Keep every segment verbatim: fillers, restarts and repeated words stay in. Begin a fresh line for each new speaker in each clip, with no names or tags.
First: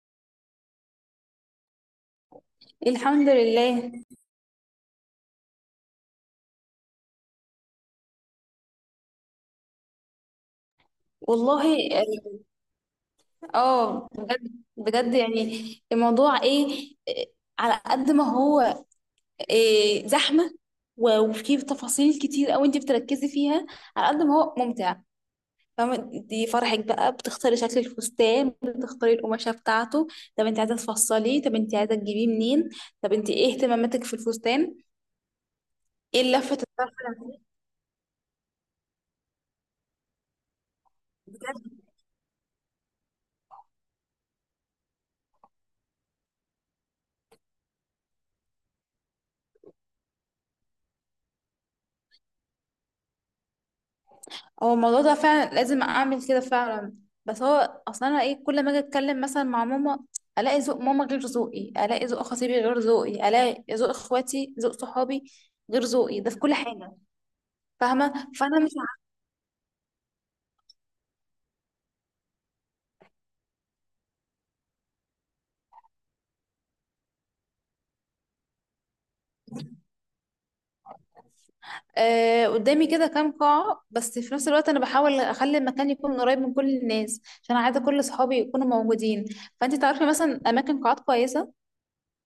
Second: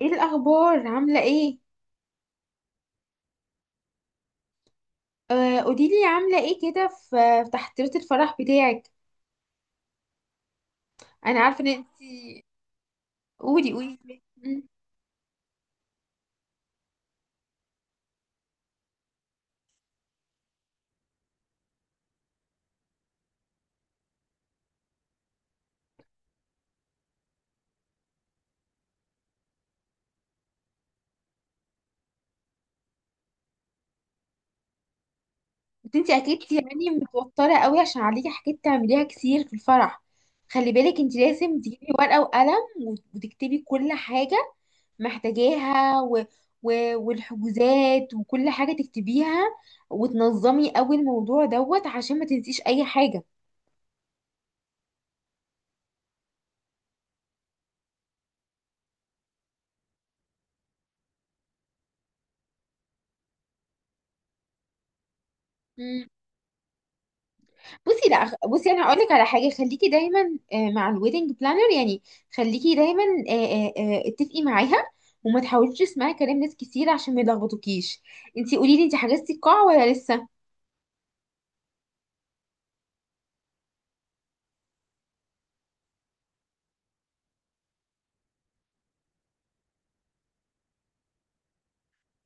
ايه الاخبار؟ عامله ايه؟
الحمد لله.
آه قوليلي عامله ايه كده في في تحضيرات الفرح بتاعك. انا عارفه
والله
ان انت
اه.
قولي قولي
آه، بجد
مم.
بجد يعني الموضوع ايه، إيه، على قد ما هو إيه، زحمة، و- وفيه تفاصيل كتير قوي انت بتركزي فيها، على قد ما هو ممتع، فاهمة؟ دي فرحك بقى، بتختاري شكل الفستان، بتختاري القماشة بتاعته. طب انت عايزة تفصليه؟ طب انت عايزة تجيبيه منين؟ طب انت ايه اهتماماتك في الفستان؟
بس انت
ايه
اكيد
اللفة
يعني
الطرف؟
متوتره قوي عشان عليكي حاجات تعمليها كتير في الفرح. خلي بالك انت لازم تجيبي ورقه وقلم وت- وتكتبي كل حاجه محتاجاها و... و... والحجوزات وكل حاجه تكتبيها وتنظمي قوي الموضوع دوت عشان ما تنسيش اي حاجه.
هو الموضوع ده فعلا لازم اعمل كده فعلا؟ بس هو اصلا انا ايه، كل ما اجي اتكلم مثلا مع ماما، الاقي ذوق ماما غير ذوقي، الاقي ذوق خطيبي غير ذوقي، الاقي ذوق اخواتي، ذوق صحابي غير ذوقي، ده في كل حاجه.
بصي
فاهمه؟
لا خ-
فانا
بصي
مش
انا هقول
عارفة.
لك على حاجه، خليكي دايما، آه، مع الويدنج بلانر يعني. خليكي دايما، آه، آه، آه، اتفقي معاها وما تحاوليش تسمعي كلام ناس كتير عشان ما يلخبطوكيش. انتي قولي لي، انتي حجزتي القاعه ولا لسه؟
آه، قدامي كده كام قاعه، بس في نفس الوقت انا بحاول اخلي المكان يكون قريب من كل الناس، عشان عايزه كل صحابي يكونوا موجودين. فانت تعرفي مثلا اماكن قاعات كويسه؟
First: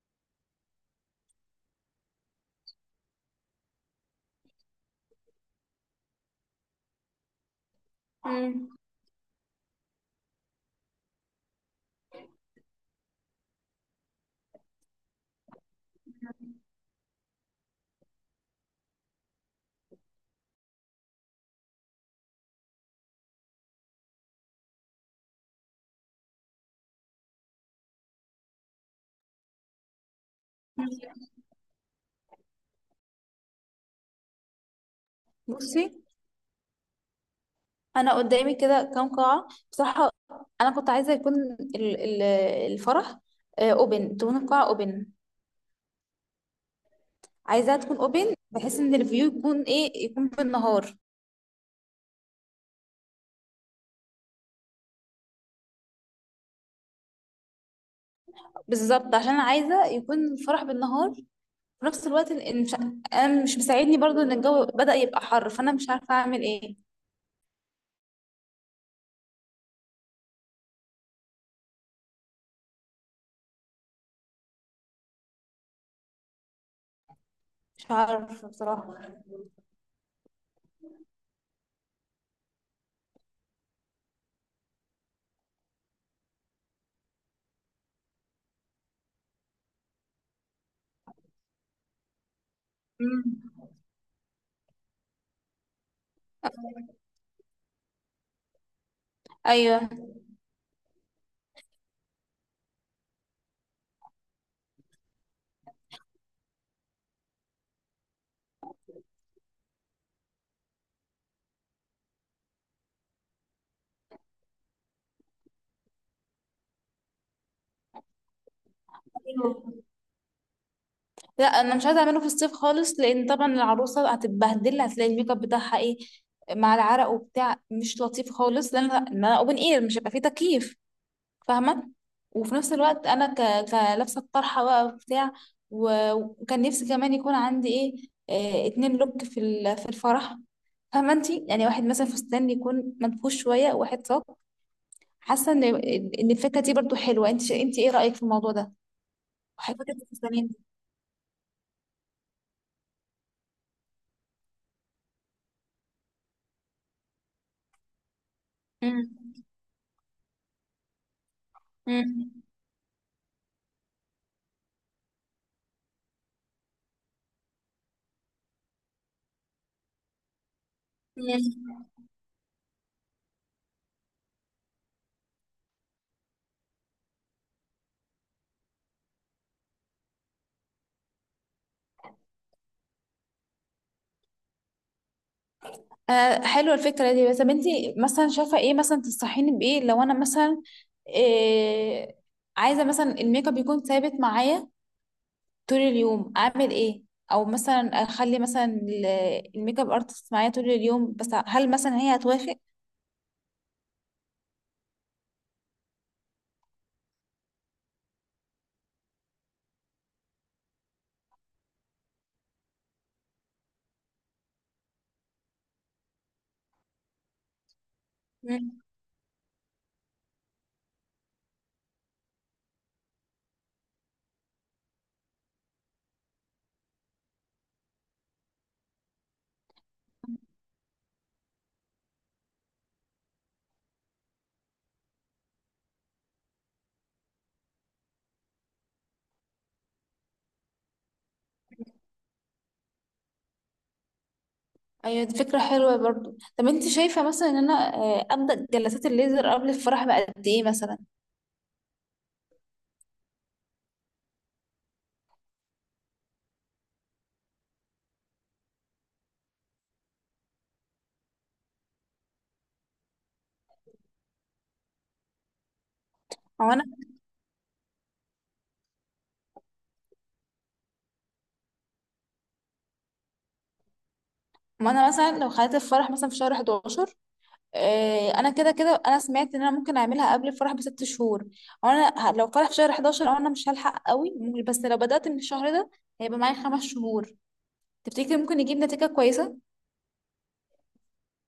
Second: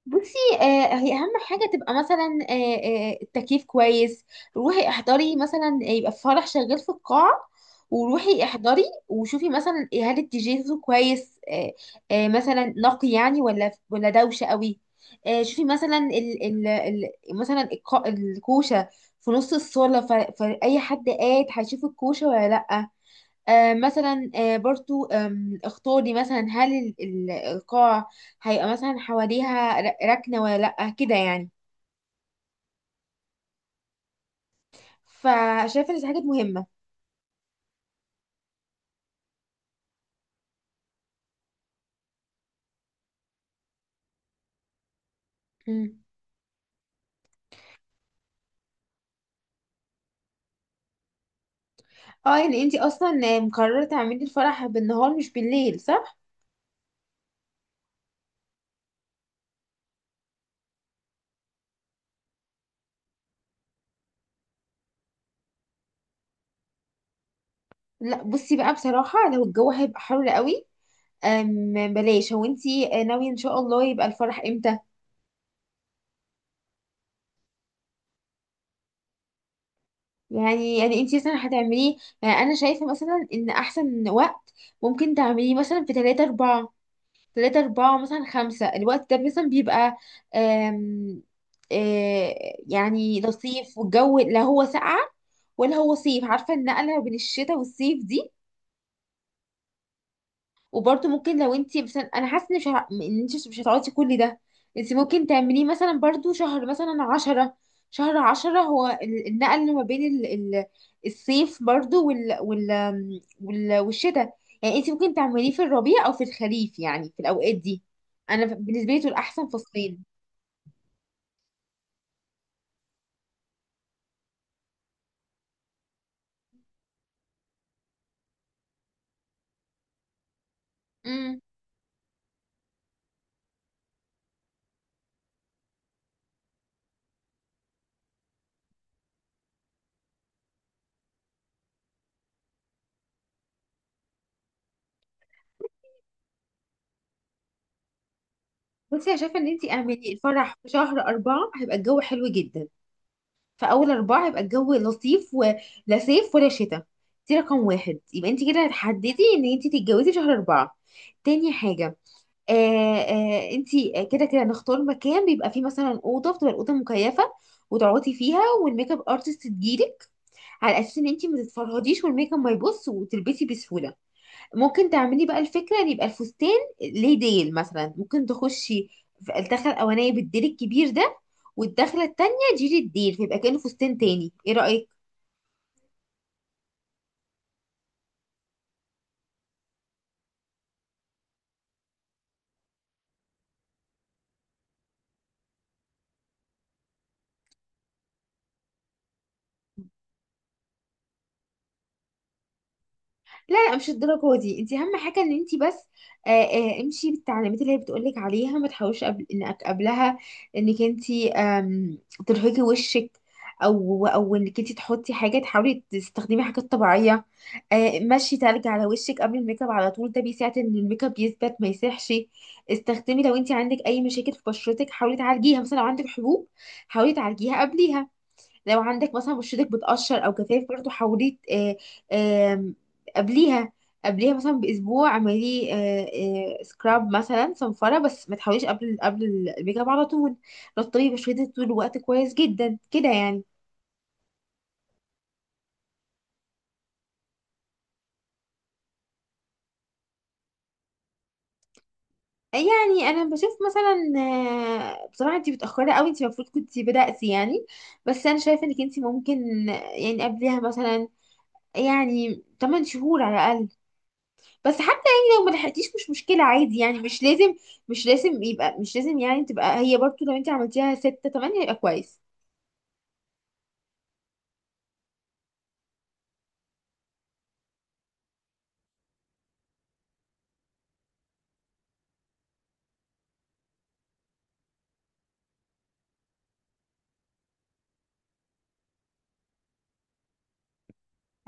بصي، آه، هي اهم حاجه تبقى مثلا، آه آه التكييف كويس. روحي احضري مثلا، يبقى في فرح شغال في القاعه وروحي
مم.
احضري وشوفي مثلا، إيه، هل الدي جي صوته كويس؟ آه آه مثلا نقي يعني ولا ولا دوشه قوي. آه شوفي مثلا ال ال ال مثلا الق- الكوشه في نص الصاله، ف- فاي حد قاعد هيشوف الكوشه ولا لا. آه، مثلا آه، برضو، آم، اختاري مثلا هل ال- ال- القاع هيبقى مثلا حواليها ر- ركنة ولا لأ كده يعني.
بصي،
فشايفة ان دي حاجات مهمة.
انا قدامي كده كام قاعه بصراحه. انا كنت عايزه يكون ال- ال- الفرح اوبن، تكون القاعه اوبن،
مم.
عايزاها تكون اوبن بحيث ان الفيو يكون ايه، يكون بالنهار.
اه يعني انتي اصلا آه، مقررة تعملي الفرح بالنهار مش بالليل، صح؟
بالظبط، عشان أنا عايزه يكون الفرح بالنهار. في نفس الوقت إن إن مش، انا مش مساعدني برضو ان الجو بدأ يبقى حر، فانا مش عارفه اعمل ايه.
لا بصي بقى، بصراحة لو الجو هيبقى حر قوي، آم، بلاش. هو انتي، آه، ناوية ان شاء الله يبقى الفرح امتى؟
مش عارفه بصراحه.
يعني يعني انتي مثلا هتعمليه، يعني انا شايفة مثلا ان احسن وقت ممكن تعمليه مثلا في تلاتة أربعة، تلاتة أربعة مثلا خمسة. الوقت ده مثلا بيبقى آم، آه، يعني
مم.
لطيف، والجو لا هو ساقعة ولا هو صيف. عارفة النقلة بين الشتاء والصيف دي.
ايوه.
وبرضه ممكن لو انت مثلا، انا حاسه ان مش ه... ان انت مش هتقعدي كل ده، انت ممكن تعمليه مثلا برضه شهر مثلا عشرة. شهر عشرة هو ال- النقل ما بين ال... ال... الصيف برضه وال... وال... وال... والشتاء. يعني انت ممكن تعمليه في الربيع او في الخريف، يعني في الاوقات دي. انا بالنسبه لي دول احسن فصلين.
لا، انا مش عايزه اعمله في الصيف خالص، لان طبعا العروسه هتتبهدل، هتلاقي الميك اب بتاعها ايه، مع العرق وبتاع، مش لطيف خالص، لان إن انا اوبن اير مش هيبقى فيه تكييف.
امم.
فاهمه؟ وفي نفس الوقت انا ك... كلابسه الطرحه بقى وبتاع. و- وكان نفسي كمان يكون عندي ايه، آه، اتنين لوك في ال- في الفرح. فاهمه انتي؟ يعني واحد مثلا فستان يكون منفوش شويه، وواحد صاج. حاسه ان ان الفكره دي برضو حلوه. انت انت ايه رايك في الموضوع ده؟
بصي انا شايفه ان انت
وحابه فكره
اعملي
الفستانين دي.
الفرح في شهر أربعة، هيبقى الجو حلو جدا. في اول اربعه يبقى الجو لطيف، ولا صيف ولا شتاء. دي رقم واحد، يبقى انت كده
مم.
هتحددي ان انت تتجوزي شهر اربعه. تاني حاجه،
مم.
آه آه انت كده كده نختار مكان بيبقى فيه مثلا اوضه، بتبقى الاوضه مكيفه وتقعدي فيها والميك اب ارتست تجيلك، على اساس ان انت ما
مم.
تتفرهديش والميك اب ما يبص وتلبسي بسهوله. ممكن تعملي بقى الفكرة ان يبقى الفستان ليه ديل، مثلا ممكن تخشي في الدخلة الأولانية بالديل الكبير ده، والدخلة التانية جيري الديل، فيبقى كأنه فستان تاني. ايه رأيك؟
آه، حلوة الفكرة دي. بس طب انتي مثلا شايفة ايه مثلا، تنصحيني بايه لو انا مثلا إيه، عايزة مثلا الميك اب يكون ثابت معايا طول اليوم، اعمل ايه؟ او مثلا اخلي مثلا ال- الميك اب ارتست معايا طول اليوم، بس هل مثلا هي هتوافق؟
لا لا مش الدرجة دي. انت اهم حاجة ان انت بس، آه آه امشي بالتعليمات اللي هي بتقولك عليها، ما تحاولش قبل انك قبلها انك انت، آم، ترهقي وشك. او او انك انت تحطي حاجة، تحاولي تستخدمي حاجات طبيعية. آه مشي تلج
مم.
على وشك قبل الميك اب على طول، ده بيساعد ان الميك اب يثبت ما يسيحش. استخدمي، لو انت عندك اي مشاكل في بشرتك حاولي تعالجيها، مثلا لو عندك حبوب حاولي تعالجيها قبليها. لو عندك مثلا بشرتك بتقشر او كتافك برضو حاولي آه، آم، قبليها، قبليها مثلا باسبوع. اعملي آه، آه، سكراب مثلا، صنفره، بس ما تحاوليش قبل قبل الميك اب على طول. رطبي بشرتك طول الوقت كويس جدا كده يعني.
ايوه، دي فكرة حلوة برضو. طب انتي شايفة مثلا ان انا آه، ابدأ جلسات الليزر قبل الفرح بقد ايه مثلا؟
يعني انا بشوف مثلا، آه، بصراحه انت متاخره قوي، انت المفروض كنت بداتي يعني. بس انا شايفه انك انت ممكن يعني قبلها مثلا يعني تمانية شهور على الاقل. بس حتى يعني لو ما لحقتيش مش مشكلة،
او
عادي
انا
يعني. مش لازم، مش لازم يبقى مش لازم يعني تبقى هي برضو. لو انت عملتيها ستة تمانية يبقى كويس.
ما انا مثلا لو خليت الفرح مثلا في شهر أحد عشر، آه، انا كده كده انا سمعت ان انا ممكن اعملها قبل الفرح بست شهور، وانا ه- لو فرح في شهر حداشر او انا مش هلحق قوي ممكن-، بس لو بدأت من الشهر ده هيبقى معايا خمس شهور. تفتكري ممكن يجيب نتيجة كويسة؟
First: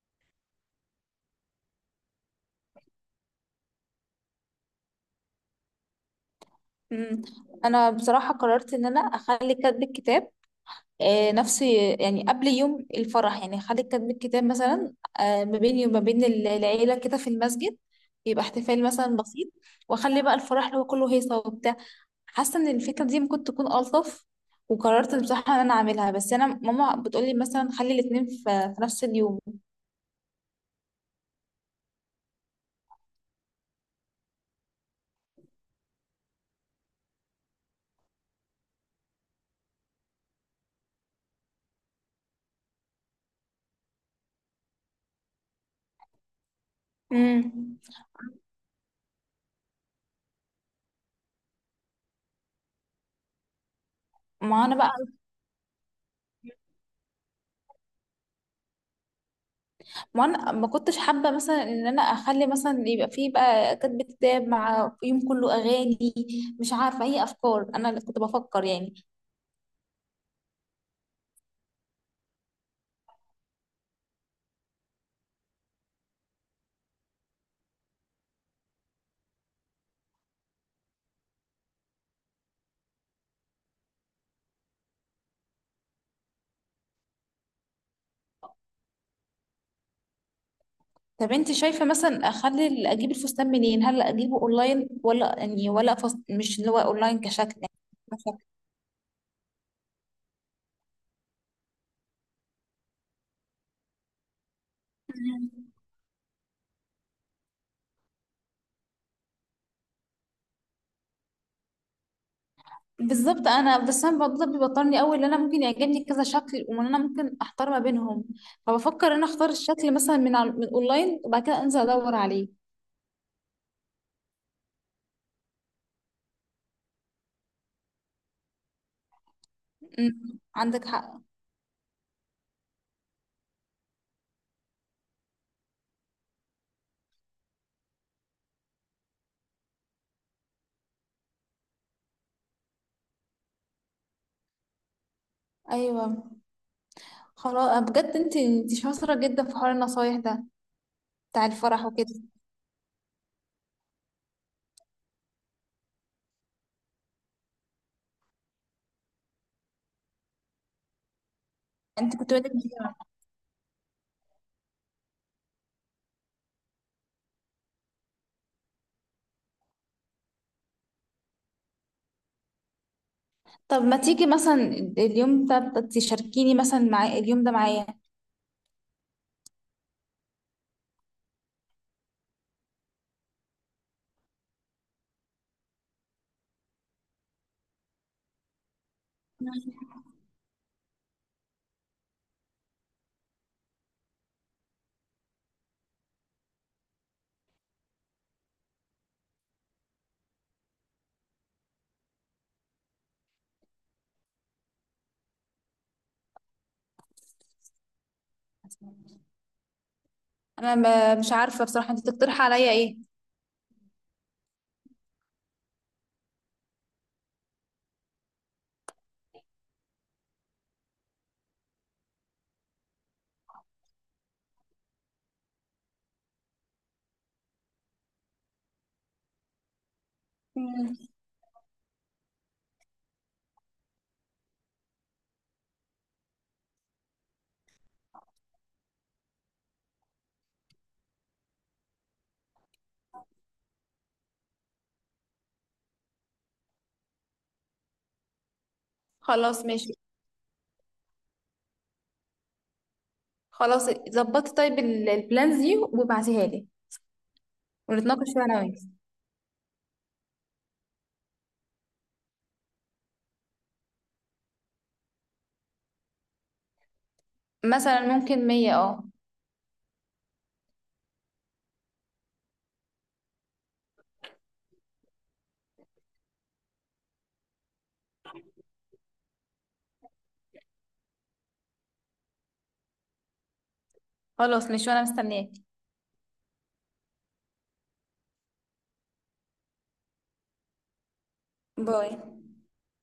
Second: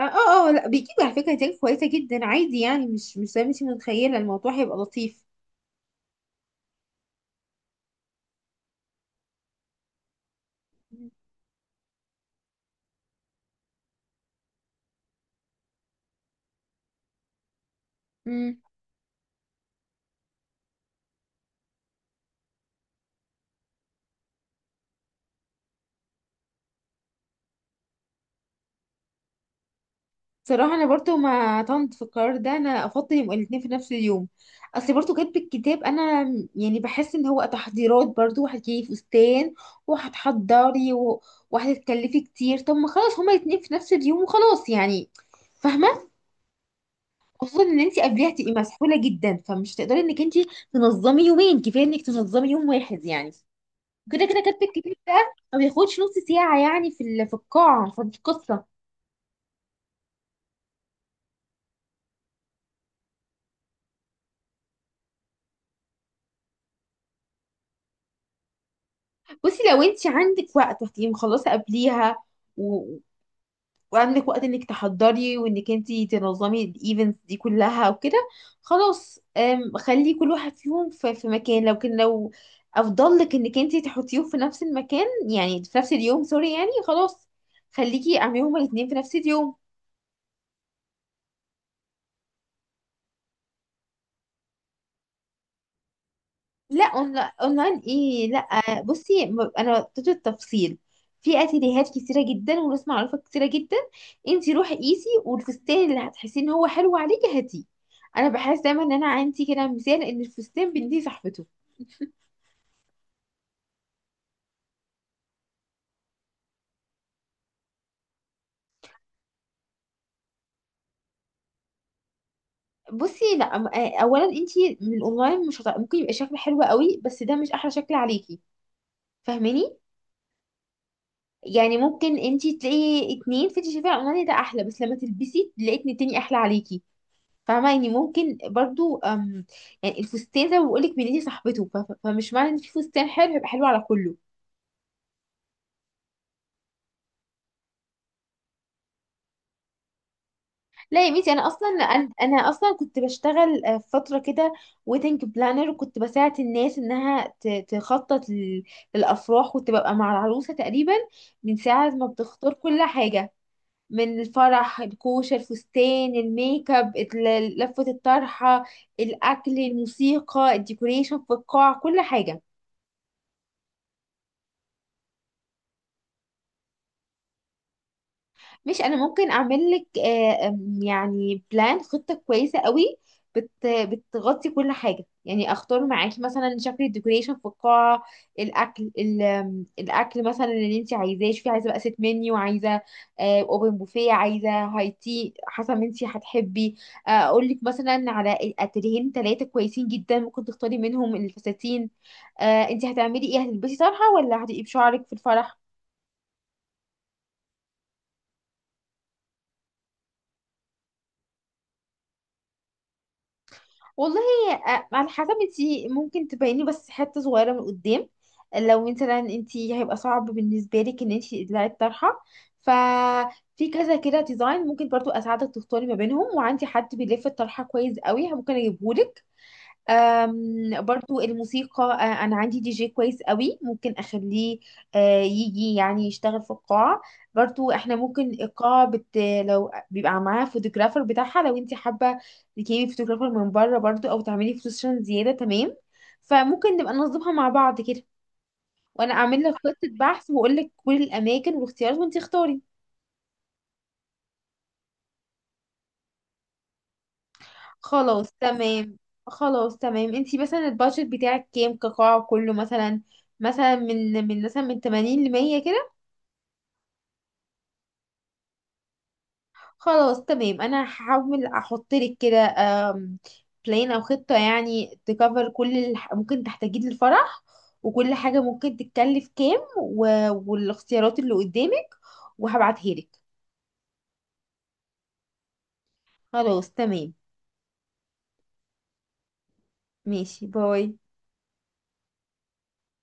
اه اه آه، لا بيجيب على فكرة نتائج كويسة جدا عادي يعني، مش مش زي ما انت متخيلة. الموضوع هيبقى لطيف.
مم. انا بصراحة قررت ان انا اخلي كاتب الكتاب آه، نفس يعني قبل يوم الفرح، يعني اخلي كاتب الكتاب مثلا آه، ما بيني وما بين ال- العيلة كده في المسجد، يبقى
امم.
احتفال مثلا بسيط، واخلي بقى الفرح اللي هو كله هيصة وبتاع. حاسه ان الفكره دي ممكن تكون الطف. وقررت بصراحه ان انا اعملها، بس انا ماما بتقولي مثلا خلي الاتنين في في نفس اليوم.
صراحة انا برضو ما طنت في القرار ده، انا افضل يبقى الاتنين في نفس اليوم. اصل برضو كاتب الكتاب، انا يعني بحس ان هو تحضيرات برضو، هتجيبي فستان وهتحضري و- وهتتكلفي كتير. طب ما خلاص، هما الاتنين في نفس اليوم وخلاص يعني. فاهمة؟ خصوصا
امم
ان انت قبليها هتبقي مسحوله جدا، فمش هتقدري انك انت تنظمي يومين. كفايه انك تنظمي يوم واحد يعني. كده كده كاتب
ما انا بقى،
الكتاب ده ما بياخدش نص ساعه يعني في ال- في القاعه، فدي قصه.
ما انا ما كنتش حابه مثلا ان انا اخلي مثلا يبقى فيه بقى كاتب كتاب مع يوم كله اغاني. مش عارفه اي افكار، انا اللي كنت بفكر يعني.
بصي لو انت عندك وقت وهتبقي مخلصه قبليها، وعندك وقت انك تحضري وانك انتي تنظمي الايفنتس دي كلها وكده، خلاص، أم، خلي كل واحد فيهم في في مكان. لو كان لو افضل لك انك انتي تحطيهم في نفس المكان، يعني في نفس اليوم، سوري، يعني خلاص، خليكي اعمليهم الاتنين في نفس اليوم.
طب انت شايفه مثلا، اخلي ال- اجيب الفستان منين؟ هل اجيبه اونلاين، ولا يعني، ولا فست، مش اللي هو
لا
اونلاين
أون-
كشكل يعني؟
اونلاين ايه؟ لا بصي، م- انا اديت التفصيل في اتيليهات كتيره جدا وناس معروفه كتيره جدا. انتي روحي قيسي،
كشكل.
والفستان اللي هتحسي ان هو حلو عليكي هاتيه. انا بحس دايما ان انا عندي كده مثال، ان الفستان بنتي صاحبته.
بالظبط. انا بس انا الموضوع ده بيوترني قوي، ان انا ممكن يعجبني كذا شكل، وان انا ممكن احتار ما بينهم. فبفكر ان انا اختار الشكل مثلا من على من اونلاين، وبعد كده انزل ادور عليه.
بصي لا، م- آه، اولا انتي من الاونلاين مش هت... ممكن يبقى شكل حلو قوي، بس ده مش احلى شكل عليكي. فاهماني؟
أمم، عندك حق.
يعني ممكن انتي تلاقي اتنين، فانتي شايفاه اونلاين ده احلى، بس لما تلبسي تلاقي اتنين تاني احلى عليكي. فاهمة يعني؟ ممكن برضو، أم، يعني الفستان زي ما بقولك بنتي صاحبته، ف- ف- فمش معنى ان في فستان حلو يبقى حلو على كله.
ايوه، خلاص. بجد انت انت شاطره جدا في حوار النصايح ده
لا يا بنتي،
بتاع
انا اصلا
الفرح
انا
وكده.
أنا اصلا كنت بشتغل آه، فترة كده ويدنج بلانر، وكنت بساعد الناس انها ت- تخطط لل- للافراح. كنت ببقى مع العروسة تقريبا من ساعة ما
انت كنت بادئ
بتختار كل
بيه.
حاجة، من الفرح، الكوشة، الفستان، الميك اب، ال- لفة الطرحة، الأكل، الموسيقى، الديكوريشن في القاعة، كل حاجة.
طب ما تيجي مثلا اليوم ده تشاركيني مثلا، مع اليوم ده معايا.
مش انا ممكن اعمل لك، آه، آم، يعني بلان، خطة كويسة قوي بت بتغطي كل حاجة. يعني اختار معاكي مثلا شكل الديكوريشن في القاعة، الاكل، ال- آم، الاكل مثلا اللي انت عايزاه. شوفي، عايزة بقى ست منيو، عايزة اوبن بوفيه، عايزة هاي تي، حسب ما انت هتحبي. آه، اقول لك مثلا على اتجاهين ثلاثة كويسين جدا، ممكن تختاري منهم الفساتين. آه، انت هتعملي ايه، هتلبسي طرحة ولا هتبقي بشعرك في الفرح؟
انا ب- مش عارفه بصراحه، انت تقترحي عليا ايه.
والله، آه، على حسب. انتي ممكن تبيني بس حتة صغيرة من قدام. لو مثلا انتي هيبقى صعب بالنسبة لك ان انتي تقلعي الطرحة، ففي كذا كده ديزاين ممكن برضو اساعدك تختاري ما بينهم، وعندي حد بيلف الطرحة كويس قوي ممكن اجيبهولك. أم،
مم.
برضو الموسيقى، أه، انا عندي دي جي كويس قوي ممكن اخليه أه، يجي يعني يشتغل في القاعة. برضو احنا ممكن القاعة بت... لو بيبقى معاها فوتوغرافر بتاعها، لو انت حابة تجيبي فوتوغرافر من بره برضو، او تعملي فوتوشن زيادة، تمام. فممكن نبقى ننظمها مع بعض كده، وانا اعمل لك
خلاص ماشي.
خطة بحث واقول لك كل الاماكن والاختيارات، وانت اختاري.
خلاص ظبطي طيب ال- البلانز دي وابعتيها لي، ونتناقش
خلاص
فيها انا وانت.
تمام. خلاص تمام. انتي مثلا البادجت بتاعك كام، كقاعة كله مثلا؟ مثلا من من مثلا من تمانين ل ميه كده.
مثلا ممكن مية اه.
خلاص تمام، انا هحاول احط لك كده بلان او خطة، يعني تكفر كل اللي ح- ممكن تحتاجيه للفرح، وكل حاجة ممكن تتكلف كام و- والاختيارات اللي قدامك، وهبعتهالك.
خلاص، مش وانا مستنياك.
خلاص تمام، ماشي. باي.
باي.